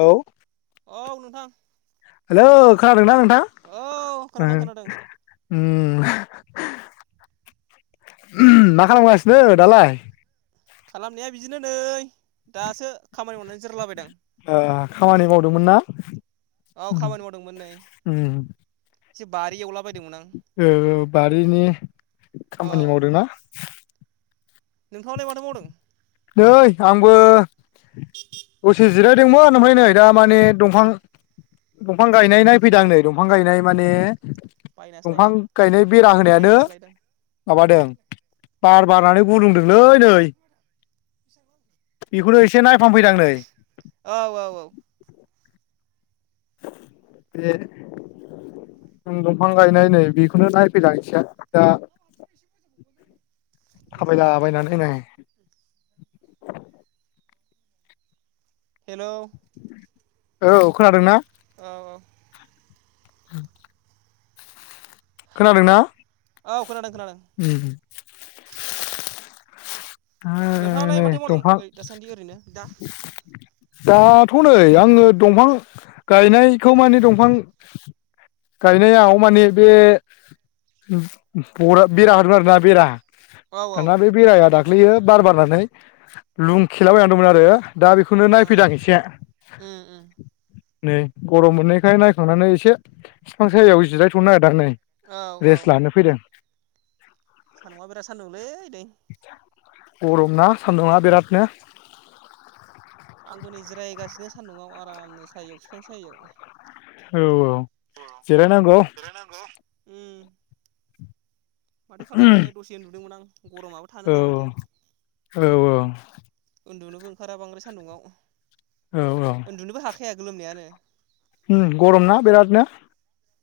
औ। औ नोंथां हेलौ खोनादोंना औ नोंथां ओ खोनादों खोनादों ओम। मा खालामगास नो दालाय? खालामनाया बिदिनो नै दासो। खामानि मावनानै जिरालाबायदों। ओ खामानि मावदोंमोन ना? उम उम जि बारि एवला ओ औ बारिनि खामानि मावदोंना? नोंथांङालाय माथो मावदों? नै आंबो दसे जिरायदोंमोन ओमफाय नै दा माने दंफां दंफां गायनाय नाय फैदो आं नै दंफां गायनाय माने। बायनासो दंफां लायदां गायनाय बेरा होनायानो बायनासो लायदां माबादों बार बारनानै गुलुंदोंलै नै [unintelligible] बिखौनो इसे नाय औ औ औ दे ओम दंफां गायनाय नै बेखौनो नायफैदो आं इसे दा। मोनसे मोनसे उनाव गेजेराव थाबायलाबायनानै नाय हेलौ औ खोनादों ना? औ औ [inaudible] खोनादोंना? औ खोनादों खोनादों उम आ नोंथाङालाय नै माथो मावदों दंफां ओ दासान्दि ओरैनो दा। दाथ नै आंङो दंफां गायनायखौ माने दंफां गायनायाव माने बे बरा-बेरा होदों आरोना बेरा। औ औ थाना बे बेराया दाग ग्लैयो बार बारनानै लुं खेलाबायना दंमोन आरो। दा बेखौनो नायफैदां ओं इसे उम उम नै गरम मोनैखाय नायखांनानै एसे बिफां सायाव जिरायथनो नागिरदां आं नै औ रेस्ट लानो फैदों सान्दुंङा बिराद सान्दुंलै नै गरम ना सान्दुङा बिरादनो आंबो नै जिरायगासिनो सान्दुंआव आरामनो सायायाव बिफां साययाव औ औ जिराय नांगौ उ माथो खालामनो दसे उन्दुदोंमोन आं गरमाबो थानो औ हाया माथो औ औ औ उन्दुनोबो ओंखारा बांद्राय सान्दुङआव औ औ खाया गोलोमनायानो उम गरम ना बिरादनो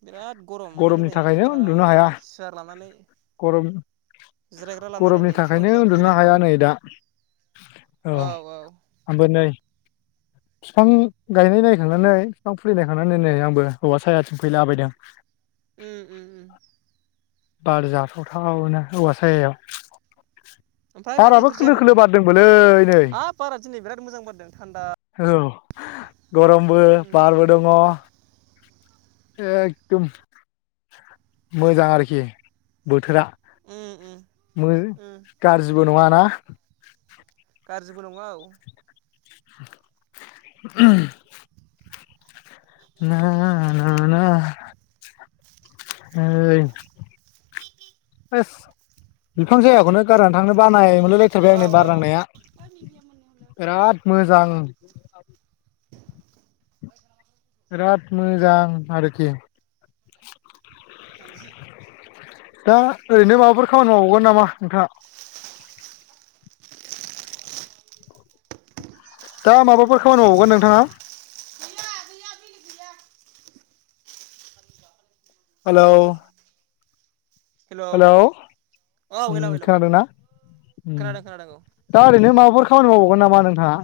बिराद गरम ओंखायनो गरमनि नै थाखायनो उन्दुनो हाया आरामनो सियार लानानै गरम जिरायग्रा लानानै गरमनि नै बिफां थाखायनो सायावसो उन्दुनो हाया जिरायफैदों नै दा आं औ औ आंबो नै बिफां गायनाय नायखांनानै बिफां फुलिनायखांनानै नै आंबो हौवा सायाथिं फैला बायदों उ उ बार जाथावथावनो औवा सायायाव ओमफ्राय माथो बाराबो इंख्रि खोलो खोलो जायामोन बारदोंबोलै नै हाब बारा दिनै बिराद मोजां बारदों थान्दा औ गरमबो उम बारबो दङ एखदम मोजां आरोखि बोथोरा उम उम मो उम गाज्रिबो नङा ना गाज्रिबो नङा औ उम ना ना नै हु बिफां सायाखौनो गारनानै थांनो बानाय मोनलाय लायथारबाय औ आं औ बार औ नांनाया बिराद मोजां [inaudible] बिराद औ मोजां आरोखि [inaudible] थामजि दा उम ओरैनो माबाफोर खामानि मावबावगोन नामा नोंथाङा दा माबाफोर खामानि मावबावगोन नोंथाङा हेल' उम हेलौ औ हेलौ उम हेलौ खोनादोंना उम खोनादों खोनादों औ दा ओरैनो माबाफोर खामानि मावबावगोन नामा नोंथाङा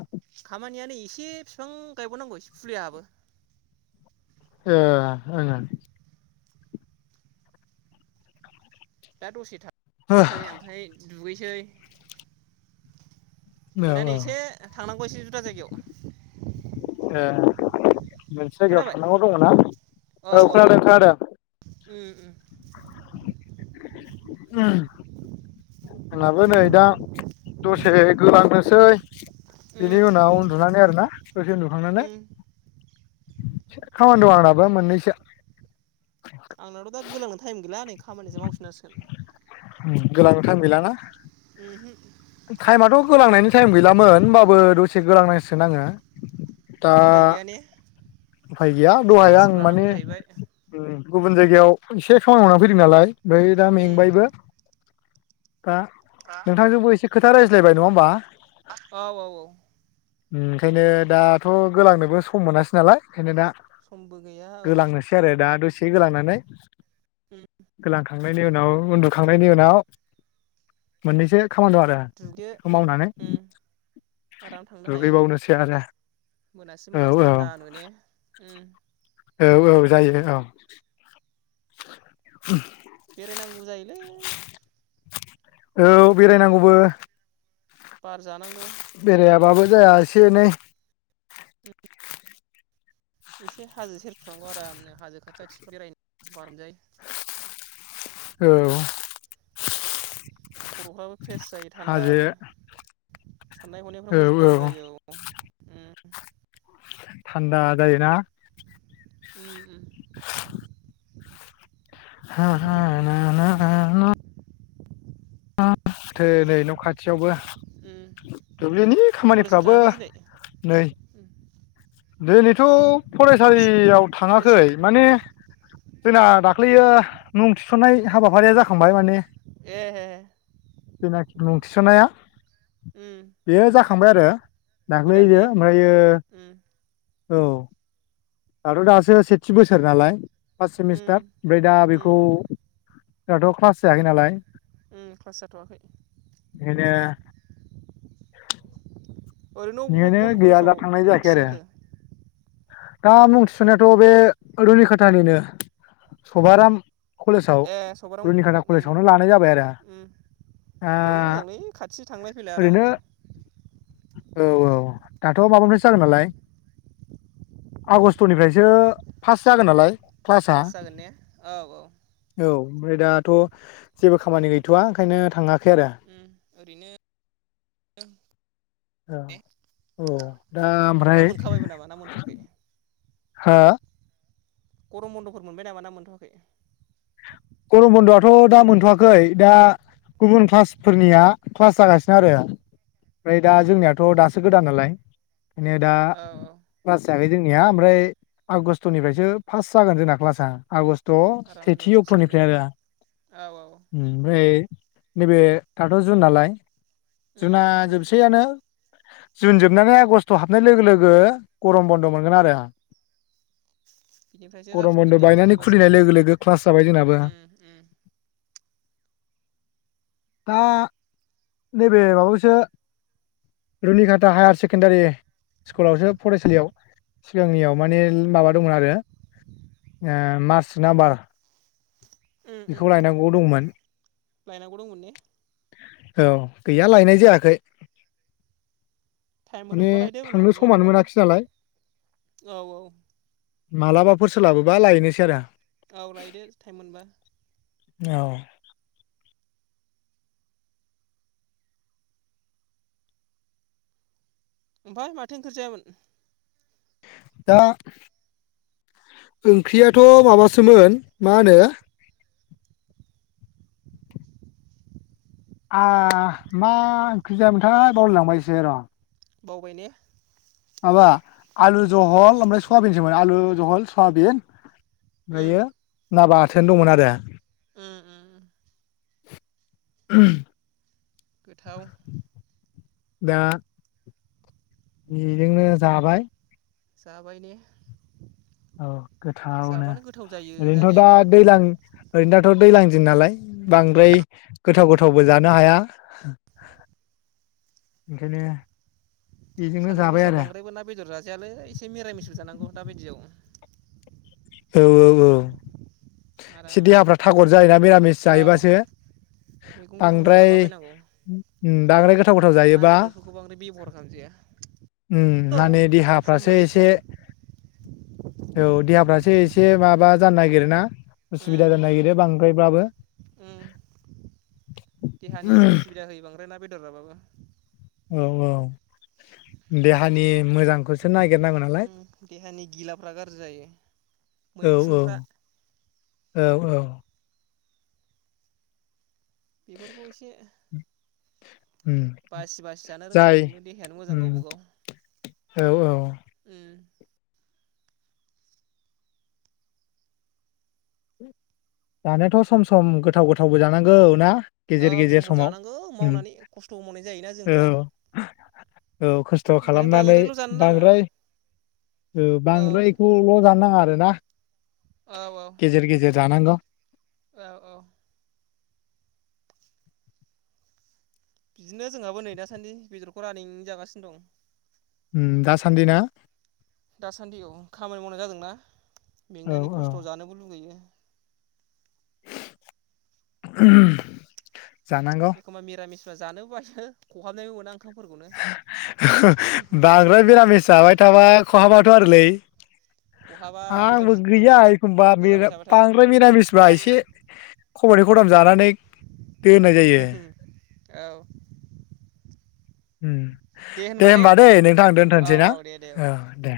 खामानियानो एसे बिफां गायबावनांगौसे फुलियाबो ए ओ दा दसे था थांसै आमफाय दुगैसै दुनानै औ एसे थांनां गौ एसे जुदा जायगायाव [unintelligible] मोनसे जायगायाव खोनाबाय थांनांगौ दङना औ खोनादों खोनादों उम उम उम जोंनाबो नै दा दसे गोलांनोसै उम बिनि उनाव उन्दुनानै आरोना दसे उन्दुखांनानै उम खामानि दं आंनाबो मोननैसो आंनाथ' दा गोलांनो टाइम गैला नै खामानिसो मावफिननांसिगोन गोलांनो टाइम गैला ना उमहुम टाइमाथ' गोलांनायनि टाइम गैलामोन होमबाबो दसे गोलांनांसिगोन आङो दा उफाय गैया ने उफाय गैया एसे दहाय आं रेस्टबो लानांगौ माने जाहैबाय उम गुबुन जायगायाव एसे खामानि मावनानै फैदों नालाय ओमफाय दा उम मेंबायबो दा नोंथांजोंबो एसे खोथा रायज्लायबाय नङा होमबा औ औ औ ओंखायनो दाथ' गोलांनोबो सम मोनासै नालाय बेखायनो दा समबो गैया औ गोलांनोसै आरो दा दसे गोलांनानै उम गोलांखांनो नि उनाव उन्दुखांनायनि उनाव मोननैसो खामानि दं आरो बेखौ दुगैदो उम मावनानै उम आराम थांनो हायो दुगैबावनोसै आरो मोनासि औ मोनासि थान्दा नो ने उम औ औ जायो औ [inaudible] बेरायनांगौबो जायोलै [inaudible] औ बेरायनांगौबो बार जानांगौ। बेरायाबाबो जाया एसे एनै इसे हाजो सेरफ्राव आरामनो हाजो खाथि [inaudible] औ खर'फ्राबो फ्रेस जायो हाजो थानदानो। साननाय-हनायफ्रा औ मोजां औ जायो औ उम। थानदा जायोना। उम उम हा हा ना ना ना [unintelligible] नै न' खाथियावबो उम दुब्लिनि कलेजफोर खामानिफ्राबो थाङाखै दिनै नै [unintelligible] थौ कलेज फरायसालियाव कलेज थाङाखै माने जोंना दाख्लैयो मुं थिसननाय हाबाफारिया जाखांबाय माने ए [unintelligible] मुं थिसनाया उम थांबाय आरो गोदान दाख्लैयो ने ओमफायो उम औ आथ' दासो सेथि बोसोर नालाय। फास सिमिस्टार उम ओमफ्राय दा उम बेखौ दाथ' क्लास जायाखै नालाय। ओम क्लास जाथ'वाखै। बेखायनो ओरैनो अब बेखायनो बबे गैया दा कलेजाव थांनाय मुं जायाखै आरो थिसनखो? दा मुं थिसन्नायाथ' बे रुनि खाथानिनो सभाराम कलेजाव ए सभाराम रुनिकाटा उम कलेजावनो लानाय जाबाय आरो उम बेयावनो दा मोजांलै खाथि थांलाय फैलाय ओरैनो आरामनो। औ औ दाथ' माबानिफ्रायसो जागोन नालाय आगस्ट'निफ्रायसो फास जागोन नालाय। क्लासआ क्लास जागोन ने औ औ। औ ओमफ्राय दाथ' जेबो खामानि गैथ'वा ओंखायनो थाङा खै आरो उम ओरैनो औ औ दा ना ओमफ्राय मोनखाबायबो नामा ना मोनथ'वाखै? हा गरम बन्द'फोर मोनबाय नामा ना मोनथ'वाखै? गरम बन्द'आथ' दा मोनथ'वाखै दा गुबुन क्लासफोरनिया क्लास जागासिनो आरो ओमफ्राय दा उम उम जोंनियाथ' दासो गोदान नालाय [inaudible] नेदा औ औ फास जायाखै जोंनिया ओमफ्राय आगष्टनिफ्रायसो फास्त जागोन जोंना क्लासा आगष्त त' आराम सेथि जाफिनसिगोन ने निफ्राय आरो औ औ ओमफ्राय नैबे दाथ' जुन नालाय उम जुना जुन जोबसैयानो जुन जोबनानै आगस्ट हाबनाय लोगो लोगो गरम बन्द' मोनगोन आरो आंहा बिनिफ्रायसो गरम बन्द बायनानै खुलिनाय लोगो लोगो क्लास जाबाय जोंनाबो ओम ओम दा नैबे माबायावसो रुनिकाटा हायार सेकेणडारि स्कुलावसो फरायसालियाव सिगांनियाव माने माबा दंमोन आरो मार्च नाम्बार उम उम बेखौ लायनांगौ दंमोन लायनांगौ दंमोन ने औ गैया लायनाय जायाखै टाइमफोर माने मोनबा लायदो थांनो उनाव समानो मालाबाफोर मोनाखिसै नालाय औ औ मालाबाफोर सोलाबोबा लायनोसै आरो औ लायदो टाइम मोनबा औ ओमफ्राय माथो ओंख्रि जायामोन? दा ओंख्रियाथ' माबासोमोन मा होनो ओ मा ओंख्रि जायामोनथाय बावलायलांबायसो र' बावबाय ने माबा आलु जहल ओमफ्राय सयाबिनसोमोन आलु जहल सयाबिन उम ओमफ्रायो ना बाथो थोन दंमोन आरो ओम ओम ओम [unintelligible] गोथाव दा बेजोंनो जाबाय जाबायने औ गोथावनो जायो ओरैनोथ' दा जानायालाय दैलां ओरैनो दाथ' दैलां दिन नालाय बांद्राय गोथाव गोथावबो जानो हाया ओंखायनो बेजोंनो सान्दुं जाबाय गोसोआव आरो बांद्रायबो ना बेदर जाजायालै एसे मिरा मिसुबो जानांगौ दा बादियाव औ औ औ एसे आराम देहाफ्रा थागर जायोना मरामिस औ जायोबासो मैगं गोथांफोर बांद्राय जालाबायनांगौ बांद्राय गोथाव गोथाव ना जायोबा। बेदरफोरखौ बांद्राय बेब'हार खालामजाया औ माने सम देहाफ्रासो लायै एसे सम औ देहाफ्रासो एसे एसे माबा जानो नागिरो ना। उसुबिदा उम जानो नागिरो बांद्रायब्लाबो उम देहानि उसुबिदा होयो [unintelligible] औ औ। देहानि मोजांखौसो नागिरनांगौ नालाय उम देहानि गिलाफ्रा गाज्रि जायो औ औ मैखुनफ्रा औ औ। बेफोरखौ एसे उम बासि बासि जानो रोंबा जाय नोंनो देहायानो मोजां उम गावबा गाव औ औ। [unintelligible] जानायाथ' सम सम गोथाव गोथावबो जानांगौ ना। गेजेर औ गेजेर समाव जानांगौ उम मावनानै खस्थ' मावनाय जायोना औ जोंफ्रा औ खस्थ' ओंखायनो खालामनानै बांद्रायल' जानो नाङा बांद्राय औ औ बांद्रायखौल' जानो नाङा आरो। ना औ औ। जानांगौ। औ औ। बिदिनो जोंहाबो नै दासान्दि बेदरखौ [unintelligible] जागासिनो दं। दासान्दि ना। दासान्दि औ खामानि मावनाय जादोंना। औ मेंनानै औ खस्थ' जानोबो लुगैयो। [unintelligible] एखमबा मिरामिस जानो [unintelligible] खहाबनायबो मोना आं। बांद्राय मिरामिस जाबाय थाबा खहाबाथ' आरोलै खहाबा बेदर आंबो गैया एखमबा जाबाय थाबाथाय बांद्राय निरामिसबा एसे खबनै खबथाम जानानै दोननाय जायो। औ। दे होनबा ने होमबा दैे नोंथां दोनथ'सै औ ना दे दे औ दे।